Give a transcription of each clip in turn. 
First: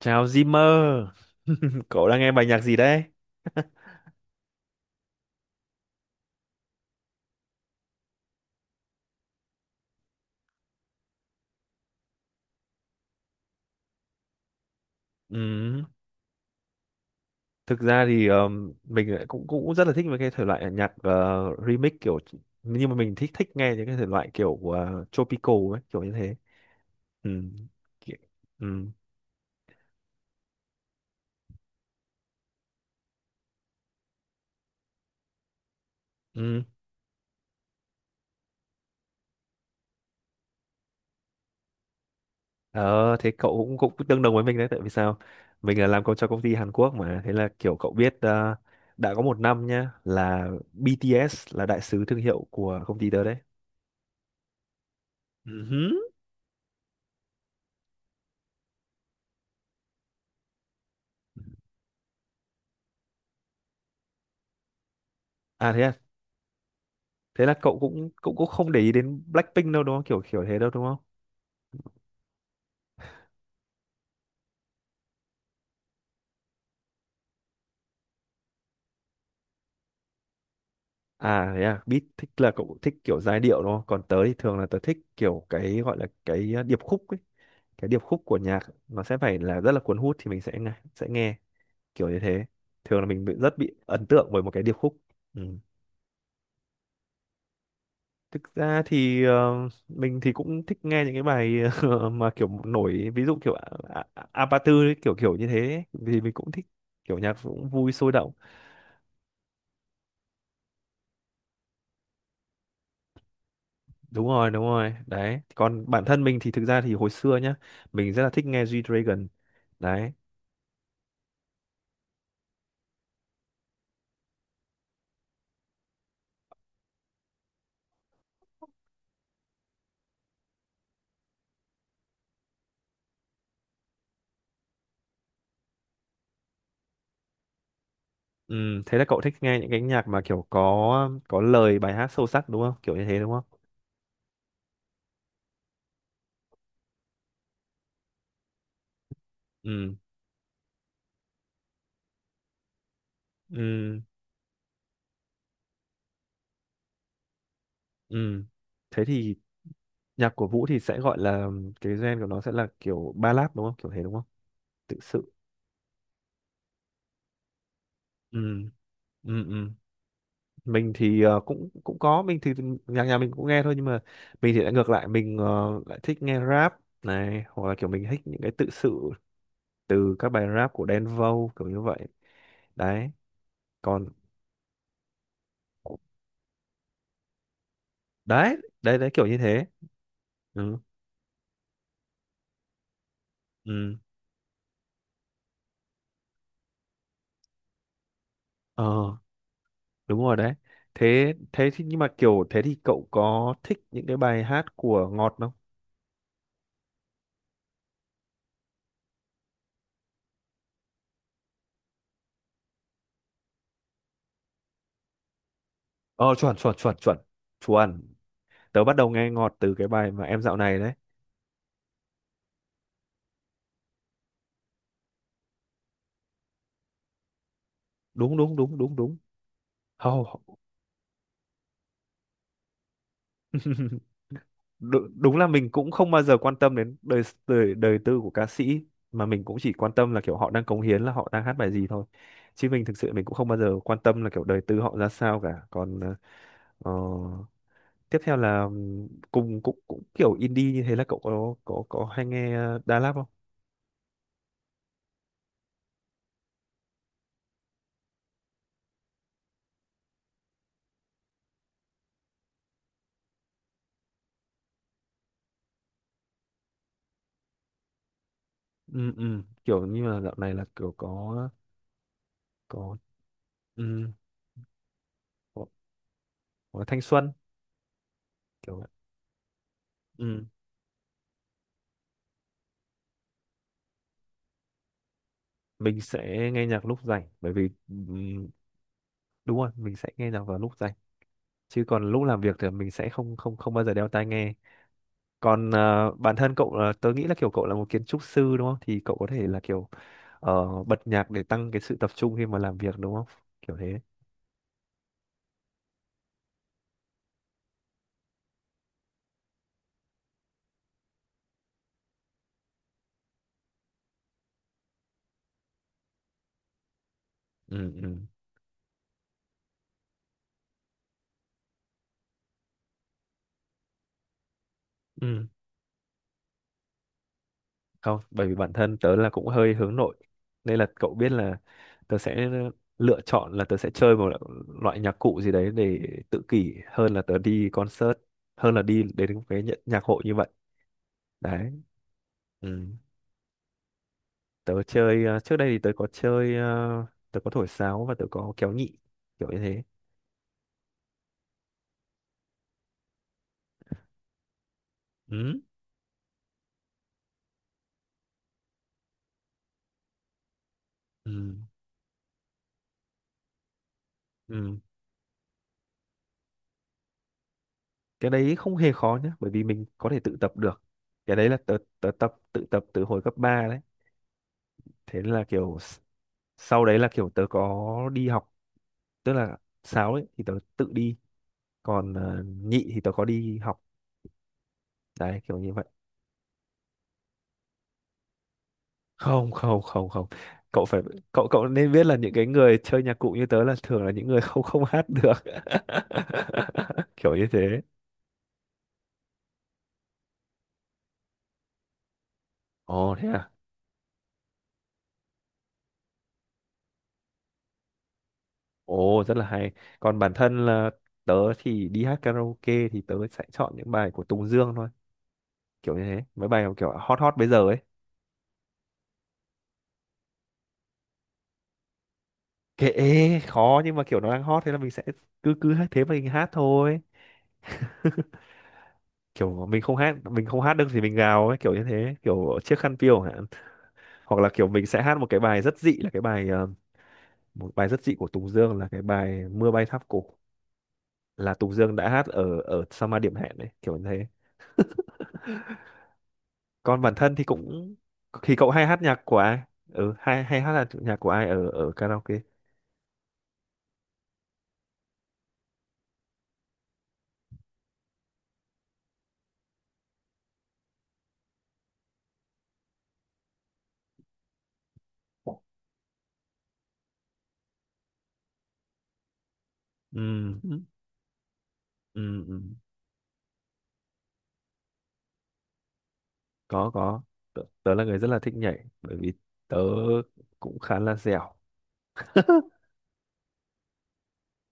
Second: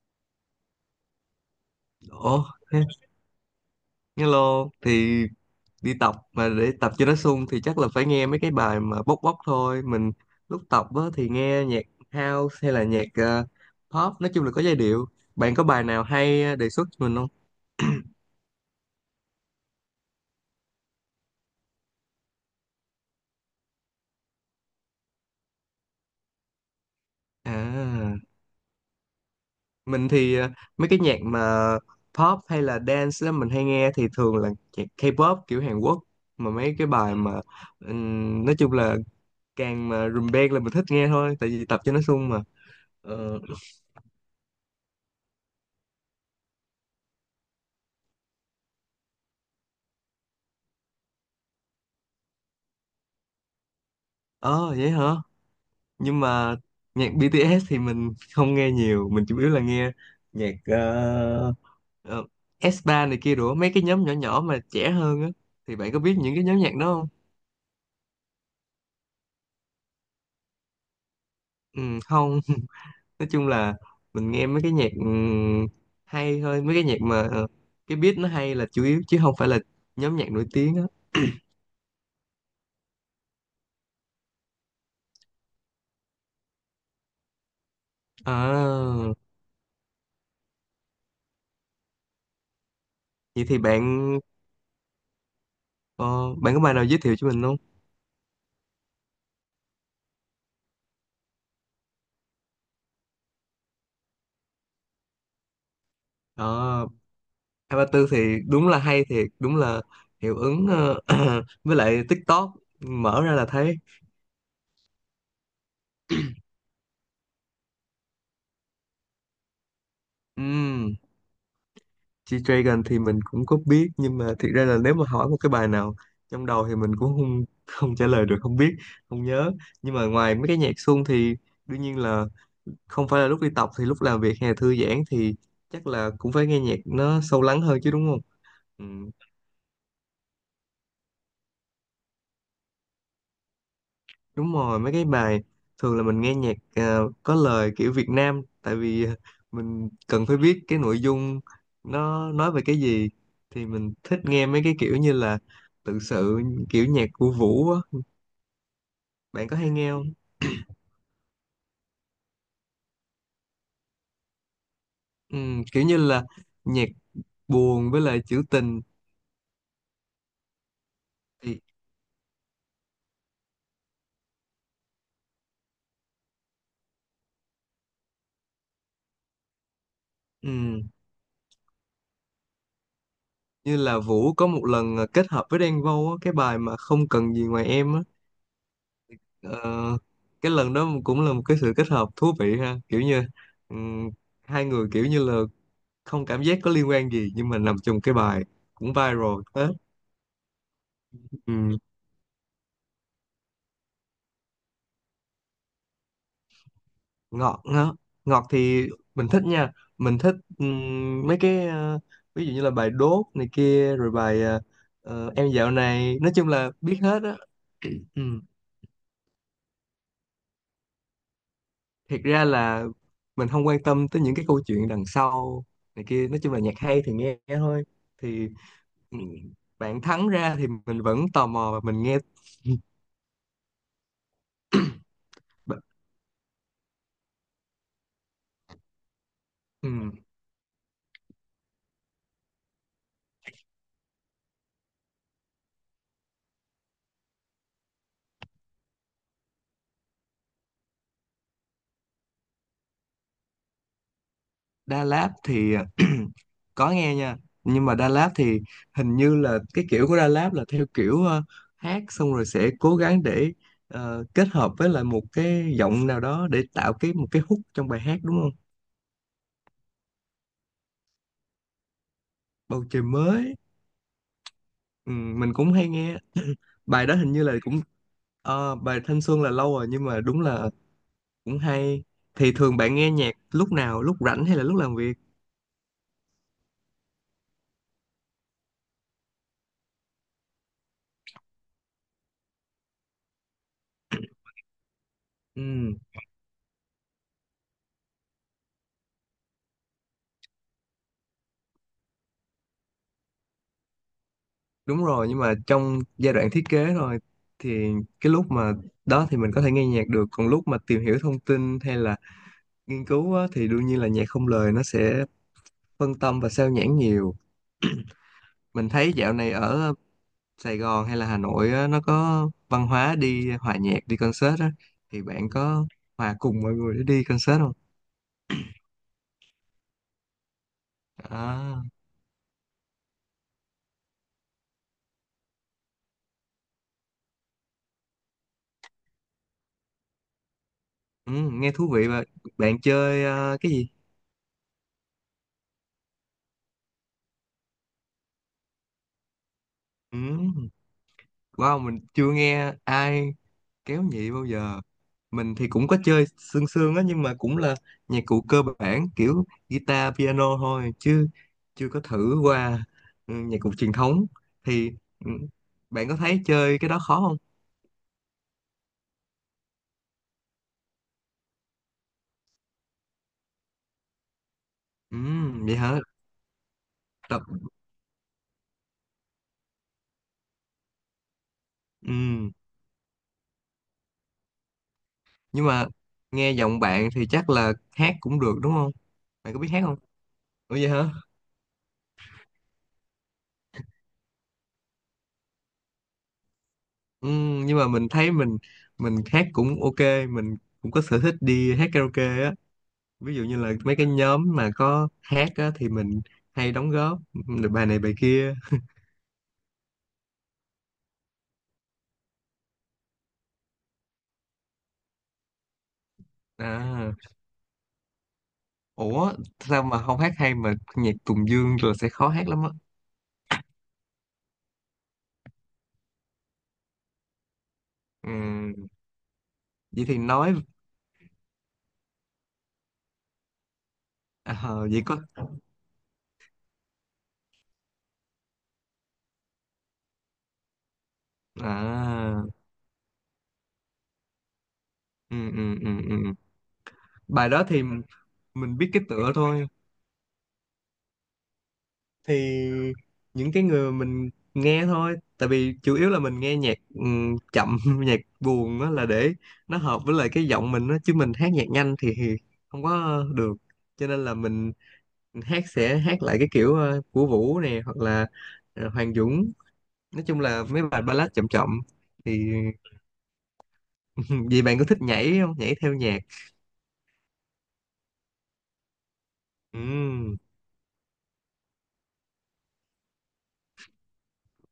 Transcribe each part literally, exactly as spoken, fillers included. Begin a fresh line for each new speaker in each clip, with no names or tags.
Chào Zimmer, cậu đang nghe
Ủa,
bài nhạc gì
thế-
đấy?
hello thì đi tập mà để tập cho nó sung thì chắc là phải nghe mấy cái bài mà bốc bốc thôi. Mình lúc tập á, thì nghe nhạc house hay là nhạc ờ, pop, nói chung là có giai điệu. Bạn có bài
Ừm,
nào hay ờ, đề xuất cho mình không?
Thực ra thì ờm, mình lại cũng cũng rất là thích mấy cái thể loại nhạc ờ, remix kiểu, nhưng mà mình thích thích nghe những cái thể loại kiểu uh, tropical ấy, kiểu như thế. Ừm,
À,
ki- ừm,
mình thì ờ, mấy cái nhạc mà pop hay là dance á, mình hay nghe thì thường là nhạc K-pop kiểu Hàn Quốc mà
ừm.
mấy cái bài mà ừm, nói chung là càng mà rùm beng là mình thích nghe thôi tại vì tập cho nó sung mà.
Ờ, thế
Ờ,
cậu cũng cũng tương đồng với mình đấy, tại vì sao? Mình là làm công cho công ty Hàn Quốc mà, thế là kiểu cậu biết ờ, đã có một năm nhá là bê tê ét là đại sứ thương hiệu của công ty tớ đấy.
ờ, vậy hả?
Ừm.
Nhưng mà nhạc bê tê ét thì mình không nghe nhiều, mình chủ yếu là nghe nhạc ờ, ờ, ét ba này kia rồi mấy cái nhóm nhỏ nhỏ mà trẻ hơn á.
À
Thì
thế à?
bạn có biết những cái nhóm nhạc đó không?
Thế là cậu cũng cũng cũng không để ý đến Blackpink đâu, đúng không, kiểu kiểu thế đâu, đúng không?
Ừ, không. Nói chung là mình nghe mấy cái nhạc ừm, hay thôi, mấy cái nhạc mà ờ, cái beat nó hay là chủ yếu chứ không phải là nhóm nhạc nổi tiếng á.
À thế à, beat thích là cậu thích kiểu giai điệu đúng không, còn tớ thì thường là tớ thích kiểu cái gọi là cái uh, điệp khúc ấy. Cái điệp khúc của nhạc nó
À,
sẽ phải là rất là cuốn hút thì mình sẽ nghe sẽ nghe kiểu như thế. Thường là mình bị
vậy
rất
thì
bị ấn
bạn
tượng bởi một cái điệp khúc. Ừ.
ờ, bạn có bài nào giới thiệu cho mình không?
Thực ra thì ờ, mình thì cũng thích nghe những cái bài mà kiểu nổi, ví dụ kiểu A- A- Apatu ấy, kiểu kiểu như thế ấy. Vì mình
À.
cũng thích kiểu nhạc cũng
Hai ba
vui
tư
sôi động.
thì đúng là hay thiệt, đúng là hiệu ứng ờ, với lại TikTok mở ra là thấy.
Đúng rồi, đúng rồi đấy, còn bản thân mình thì thực ra thì hồi xưa nhá, mình rất là thích nghe G-Dragon đấy.
um, G-Dragon thì mình cũng có biết nhưng mà thiệt ra là nếu mà hỏi một cái bài nào trong đầu thì mình cũng không không trả lời được, không biết, không nhớ. Nhưng mà ngoài mấy cái nhạc xuông thì đương nhiên là không phải là lúc đi tập, thì lúc làm việc hay là thư giãn thì chắc là cũng phải nghe nhạc nó sâu lắng hơn chứ, đúng không?
Ừ,
Ừ,
thế là cậu thích nghe những cái nhạc mà kiểu có có lời bài hát sâu sắc đúng không, kiểu như thế đúng không?
đúng rồi, mấy cái bài thường là mình nghe nhạc ờ, có lời kiểu Việt Nam, tại vì ờ, mình
Ừ
cần phải biết cái nội dung nó nói về cái gì. Thì mình
ừ
thích nghe mấy cái kiểu như là tự sự, kiểu nhạc của Vũ á.
ừ, thế thì
Bạn có hay nghe không?
nhạc của Vũ thì sẽ gọi là, cái gen của nó sẽ là kiểu ballad đúng không, kiểu thế đúng không, tự sự.
Ừ, kiểu như là nhạc buồn với lại trữ
Ừ
tình.
ừ ừ, mình thì ờ,
Thì
cũng cũng có, mình thì nhạc nhà mình cũng nghe thôi nhưng mà mình thì lại ngược lại, mình ờ, lại thích nghe rap này, hoặc là kiểu mình thích những cái tự sự từ các bài rap
ừ,
của Đen Vâu kiểu như vậy đấy.
như là
Còn
Vũ có một lần ờ, kết hợp với Đen Vâu á, cái bài mà không cần gì ngoài em á.
đấy đấy đấy, kiểu như
Ờ,
thế.
cái lần
Ừ
đó cũng là một cái sự kết hợp thú vị ha, kiểu như ừ,
ừ,
hai người kiểu như là không cảm giác có liên quan gì nhưng mà nằm trong cái bài cũng
ờ
viral hết.
đúng rồi đấy, thế thế
Ừ.
thì, nhưng mà kiểu thế thì cậu có thích những cái bài hát của Ngọt không?
ngọt ngọt ngọt thì mình thích nha, mình thích ừm, mấy cái ờ, ví dụ như là bài Đốt này kia rồi bài ờ, ờ, em dạo này, nói
Ờ,
chung
chuẩn
là
chuẩn chuẩn
biết
chuẩn
hết á.
chuẩn,
Ừ.
tớ bắt đầu nghe Ngọt từ cái bài mà em dạo này đấy.
Thiệt ra là mình không quan tâm tới những cái câu chuyện đằng sau này kia, nói chung là nhạc hay thì nghe thôi.
Đúng
Thì
đúng đúng đúng đúng,
ừm, bạn thắng
hầu.
ra thì mình vẫn tò mò và mình nghe.
Đúng, đúng là mình cũng không bao giờ quan tâm đến đời đời đời tư của ca sĩ, mà mình cũng chỉ quan
Ừ.
tâm là kiểu họ đang cống hiến, là họ đang hát bài gì thôi. Chứ mình thực sự mình cũng không bao giờ quan tâm là kiểu đời tư họ ra sao cả. Còn ờ, ờ, tiếp theo là ừm, cùng cũng cũng kiểu indie, như thế là cậu có có có hay nghe ờ, Đà Lạt không?
Đà Lạt thì có nghe nha, nhưng mà Đà Lạt thì hình như là cái kiểu của Đà Lạt là theo kiểu ờ, hát xong rồi sẽ cố gắng để ờ, kết hợp với lại một cái giọng nào đó để tạo cái một cái hook trong bài hát, đúng không?
Ừ, ừ, kiểu như là dạo này là kiểu có
Bầu
có
trời mới.
ừ,
Ừ, mình
có,
cũng hay nghe.
có thanh
Bài đó hình
xuân
như là cũng ờ,
kiểu vậy.
bài Thanh Xuân là lâu rồi nhưng mà đúng
Ừ.
là cũng hay. Thì thường bạn nghe nhạc lúc nào, lúc rảnh hay là lúc làm việc?
Mình sẽ nghe nhạc lúc rảnh, bởi vì ừm, đúng rồi, mình sẽ nghe nhạc vào lúc rảnh, chứ còn lúc làm việc thì mình sẽ không không không bao giờ đeo tai nghe.
Ừ,
Còn ờ, bản thân cậu là, tớ nghĩ là kiểu cậu là một kiến trúc sư đúng không, thì cậu có thể là kiểu ờ, bật nhạc để tăng cái sự tập trung khi mà làm việc đúng không, kiểu thế.
đúng rồi, nhưng mà trong giai đoạn thiết kế thôi thì cái lúc mà đó thì mình có thể nghe nhạc được, còn lúc mà tìm hiểu thông tin hay là nghiên cứu á, thì đương nhiên là nhạc không lời nó sẽ phân tâm và sao nhãng nhiều.
Ừ ừ
Mình thấy dạo này ở Sài Gòn hay là Hà Nội á, nó có văn hóa đi hòa nhạc, đi concert á, thì
ừ,
bạn có hòa cùng mọi người để đi concert không?
không, bởi vì bản thân tớ là cũng hơi hướng nội nên là cậu biết là
À,
tớ sẽ lựa chọn là tớ sẽ chơi một loại nhạc cụ gì đấy để tự kỷ, hơn là tớ đi concert, hơn là đi đến cái nhạc hội như vậy
ừ, nghe
đấy.
thú vị. Và
Ừ,
bạn chơi ờ, cái gì?
tớ chơi ờ, trước đây thì tớ có chơi ờ, tớ có thổi sáo và tớ có kéo nhị, kiểu như thế.
Ừ, wow, mình chưa nghe ai kéo nhị bao giờ. Mình
Ừ
thì cũng có chơi sương sương á nhưng mà cũng là nhạc cụ cơ bản, kiểu guitar, piano thôi chứ
ừ
chưa có thử qua ừ, nhạc cụ truyền thống.
ừ,
Thì ừ, bạn có thấy chơi cái đó khó không?
cái đấy không hề khó nhá, bởi vì mình có thể tự tập được. Cái đấy là tớ tớ tập tự tập từ hồi cấp ba đấy,
Ừ,
thế nên là kiểu
vậy hả.
s- sau đấy là kiểu
Tập,
tớ có đi học, tức là sáo ấy thì tớ tự đi, còn ờ,
ừ.
nhị thì tớ có đi học đấy, kiểu
Nhưng
như vậy.
mà nghe giọng bạn thì chắc là hát cũng được đúng không?
Không
Bạn có biết hát
không
không?
không không,
Ủa,
cậu
vậy
phải
hả?
cậu cậu nên biết là những cái người chơi nhạc cụ như tớ là thường là những người không không hát được
Ừ,
kiểu như
nhưng
thế.
mà mình thấy mình mình hát cũng ok, mình cũng có sở thích đi hát karaoke á,
Ồ thế
ví dụ
à,
như là mấy cái nhóm mà có hát á, thì mình hay đóng góp được bài này bài kia.
ồ rất là hay, còn bản thân là tớ thì đi hát karaoke thì tớ sẽ chọn những bài của Tùng Dương thôi, kiểu như thế, mấy bài kiểu
À,
hot hot bây giờ ấy.
ủa, sao mà không hát hay mà nhạc Tùng Dương rồi sẽ khó hát lắm á?
Kệ, khó nhưng mà kiểu nó đang hot thế là mình sẽ cứ cứ hát thế mà mình hát thôi.
Ừ,
Kiểu mình không
vậy
hát,
thì
mình
nói.
không hát được thì mình gào ấy, kiểu như thế, kiểu chiếc khăn piêu hả. Hoặc là kiểu
À,
mình sẽ
vậy có.
hát một cái bài rất dị, là cái bài ờ, một bài rất dị của Tùng Dương là cái bài Mưa bay tháp cổ, là Tùng Dương đã hát
À,
ở ở Summer Điểm Hẹn đấy, kiểu như thế.
ừ, ừ, ừ, ừ.
Còn bản thân thì
Bài đó thì
cũng, thì cậu
mình
hay
biết
hát
cái
nhạc
tựa
của ai?
thôi.
Ừ, hay hay hát là nhạc của ai ở ở karaoke?
Thì những cái người mình nghe thôi, tại vì chủ yếu là mình nghe nhạc ừm, chậm nhạc buồn đó, là để nó hợp với lại cái giọng mình đó, chứ mình hát nhạc nhanh thì không có được, cho nên là mình hát sẽ hát lại cái kiểu ờ, của Vũ nè hoặc là ờ, Hoàng Dũng,
Ừ
nói chung là mấy bài ballad chậm chậm. Thì
ừ ừ.
vì bạn có thích nhảy không, nhảy theo nhạc?
có có tớ, tớ là người rất là thích nhảy bởi vì tớ
Ừm.
cũng khá là dẻo.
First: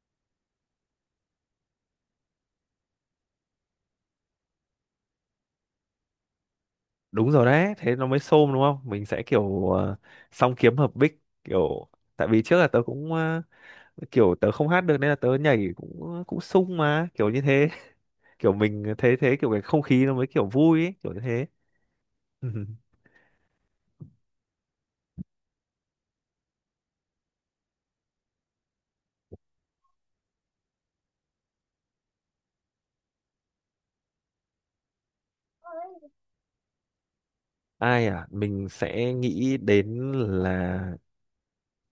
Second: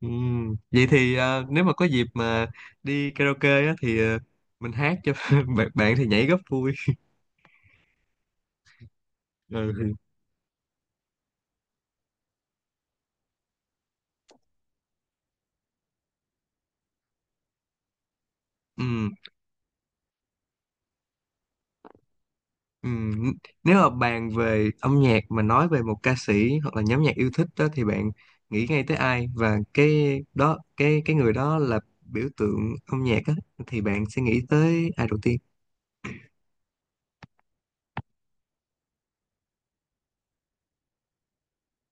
Ừm, vậy thì ờ, nếu mà có dịp mà đi karaoke á, thì ờ, mình hát cho bạn, bạn thì nhảy rất vui.
Đúng rồi đấy, thế nó mới xôm đúng không, mình sẽ kiểu
Ừ.
ờ, song kiếm hợp bích kiểu, tại vì trước là tớ cũng kiểu tớ không hát được nên là tớ nhảy cũng cũng sung mà, kiểu như thế. Kiểu mình
Ừm,
thế thế, kiểu cái không khí nó mới kiểu vui ấy, kiểu như thế.
ừm. Nếu mà bàn về âm nhạc mà nói về một ca sĩ hoặc là nhóm nhạc yêu thích đó thì bạn nghĩ ngay tới ai, và cái đó cái cái người đó là biểu tượng âm nhạc á thì bạn sẽ nghĩ tới ai đầu tiên?
Ai à, mình sẽ nghĩ đến là,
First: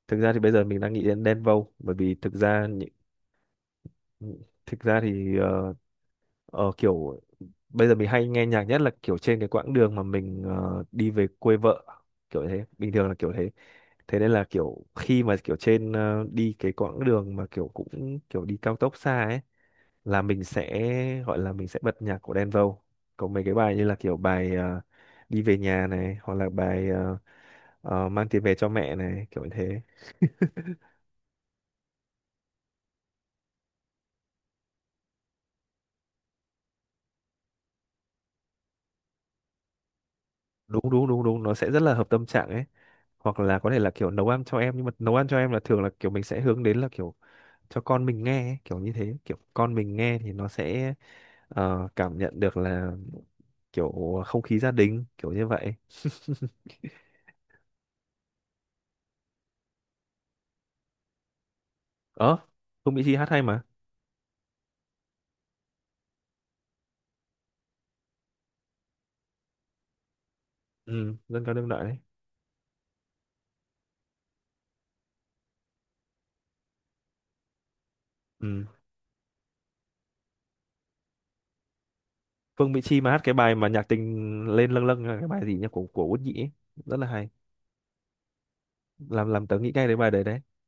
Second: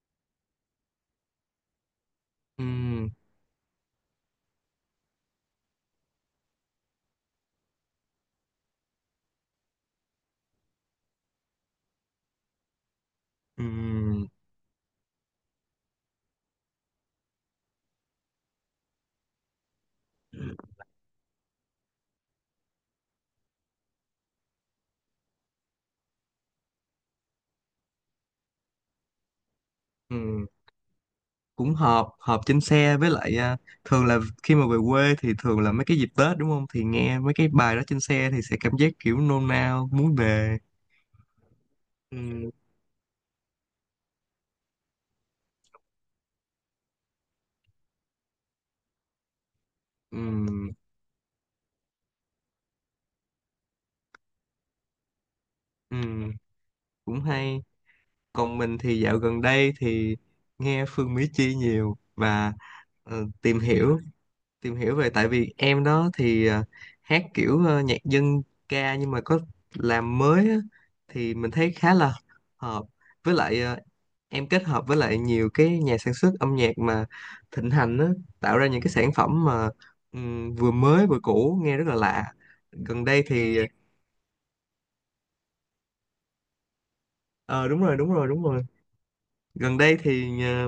thực ra thì bây giờ mình đang nghĩ đến Đen Vâu, bởi vì thực ra những-
Ừm,
thực ra thì ờ, ờ, kiểu bây giờ mình hay nghe nhạc nhất là kiểu trên cái quãng đường mà mình ờ, đi về quê vợ, kiểu thế, bình thường là kiểu thế. Thế
ừm,
nên là kiểu khi mà kiểu trên ờ, đi cái quãng đường mà kiểu cũng kiểu đi cao tốc xa ấy, là mình sẽ, gọi là mình sẽ bật nhạc của Đen Vâu. Có mấy cái bài như là kiểu bài ờ, đi về nhà này, hoặc là bài ờ, ờ, mang tiền về cho mẹ này, kiểu như thế.
ừm. Cũng họp họp trên xe với lại à, thường là khi mà về quê thì thường là mấy cái dịp Tết, đúng không, thì nghe mấy cái bài đó trên xe thì sẽ cảm giác kiểu nôn nao muốn về.
Đúng đúng đúng đúng, nó sẽ rất là hợp tâm trạng
Ừ,
ấy. Hoặc là có thể là kiểu nấu ăn cho em, nhưng mà nấu ăn cho em là thường là kiểu mình sẽ hướng đến là kiểu cho con mình nghe ấy, kiểu như thế, kiểu con mình nghe thì nó
ừ,
sẽ ờ, cảm nhận được là kiểu không khí gia đình, kiểu như vậy.
ừ, cũng hay. Còn mình thì dạo gần đây thì nghe Phương Mỹ Chi nhiều
Ờ,
và
không Mỹ Chi
ờ,
hát hay
tìm
mà.
hiểu tìm hiểu về, tại vì em đó thì ờ, hát kiểu ờ, nhạc dân ca nhưng mà có làm mới á,
Ừ,
thì
dân
mình
ca đương
thấy
đại
khá
đấy.
là hợp với lại ờ, em kết hợp với lại nhiều cái nhà sản xuất âm nhạc mà thịnh hành á, tạo
Ừ,
ra những cái sản phẩm mà ừm, vừa mới vừa cũ nghe rất là lạ.
Phương Mỹ Chi
Gần
mà hát
đây
cái bài
thì
mà nhạc tình lên lâng lâng là cái bài gì nhỉ, của của Út Nhĩ ấy. Rất là hay,
ờ Đúng rồi, đúng rồi, đúng rồi.
làm làm tớ nghĩ
Gần
ngay
đây
đến bài đấy đấy.
thì ờ,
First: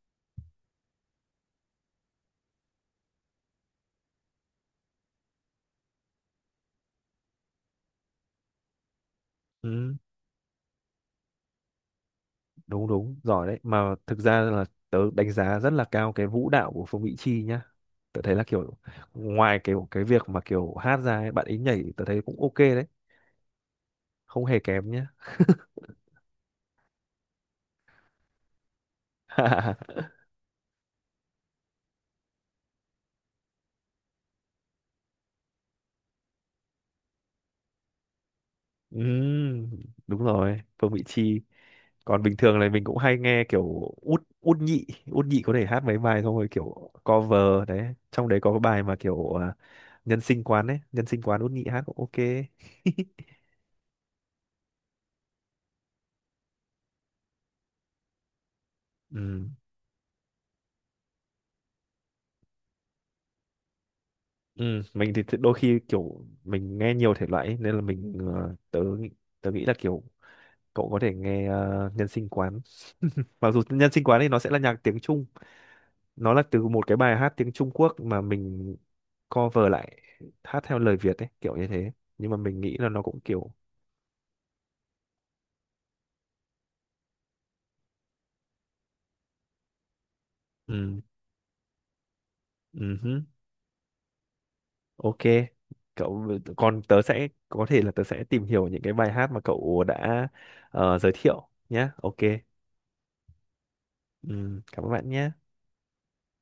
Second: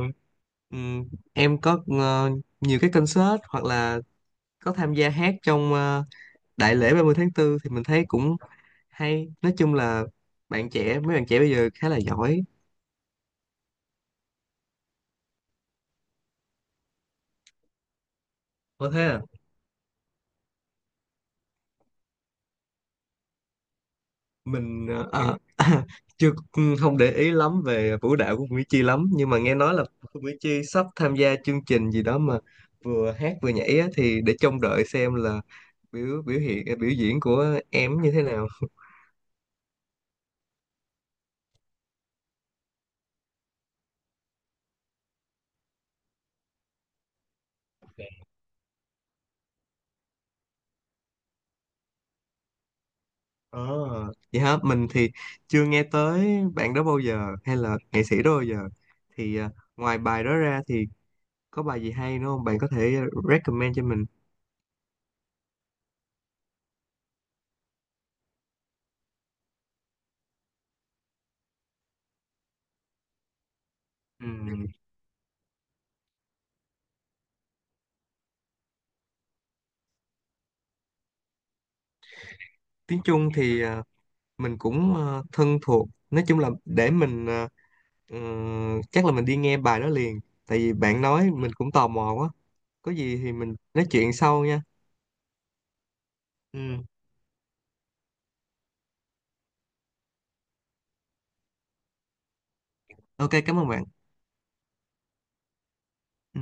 ừm, em có ờ, nhiều cái concert hoặc là có tham gia hát trong ờ, đại lễ ba mươi tháng tư thì mình thấy cũng hay, nói chung
Ừ,
là bạn trẻ, mấy bạn trẻ bây giờ khá là giỏi.
đúng đúng giỏi đấy, mà thực ra là tớ đánh giá rất là cao cái vũ đạo của Phương Mỹ Chi nhá. Tớ thấy là kiểu
Có thế à?
ngoài cái cái việc mà kiểu hát ra ấy, bạn ấy nhảy tớ thấy cũng ok đấy, không hề
Mình
kém nhá.
ờ, à, chưa ừ, không để ý lắm về vũ đạo của Mỹ Chi lắm, nhưng mà nghe nói là Mỹ Chi sắp tham gia chương trình gì đó mà vừa hát vừa nhảy á, thì để trông đợi xem là biểu biểu hiện à, biểu diễn của em như thế nào.
Ừ, đúng rồi Phương Mỹ Chi. Còn bình thường này mình cũng hay nghe kiểu út út nhị, út nhị có thể hát mấy bài xong rồi kiểu cover đấy, trong đấy có cái bài mà kiểu à, nhân sinh quán ấy, nhân sinh quán út nhị hát cũng ok.
Ờ, vậy hả? Mình thì chưa nghe tới bạn đó bao giờ, hay là nghệ sĩ đó bao giờ. Thì
Ừ.
à, ngoài bài đó ra thì có bài gì hay nữa không? Bạn có thể recommend cho mình.
Ừ mình thì đôi khi kiểu mình nghe nhiều thể loại ấy, nên là mình ờ, tớ nghĩ- tớ nghĩ là kiểu cậu có thể nghe ờ, nhân sinh quán, mặc dù nhân sinh quán thì nó sẽ là
Ừm,
nhạc tiếng Trung. Nó là từ một cái bài hát tiếng Trung Quốc mà mình cover lại, hát theo lời Việt ấy, kiểu như thế, nhưng mà mình nghĩ là
tiếng
nó cũng
Trung
kiểu
thì à, mình cũng ờ, thân thuộc, nói chung là để mình ờ, ừ, chắc là mình đi nghe bài đó liền tại vì
ừ.
bạn nói mình cũng tò mò quá. Có
Ừ
gì
hứ,
thì mình nói chuyện sau nha.
ok, cậu, còn
Ừ.
tớ sẽ có thể là tớ sẽ tìm hiểu những cái bài hát mà cậu đã ờ, giới thiệu nhé. Ok,
Ok, cảm ơn bạn.
ừ, cảm ơn bạn nhé.
Ừ.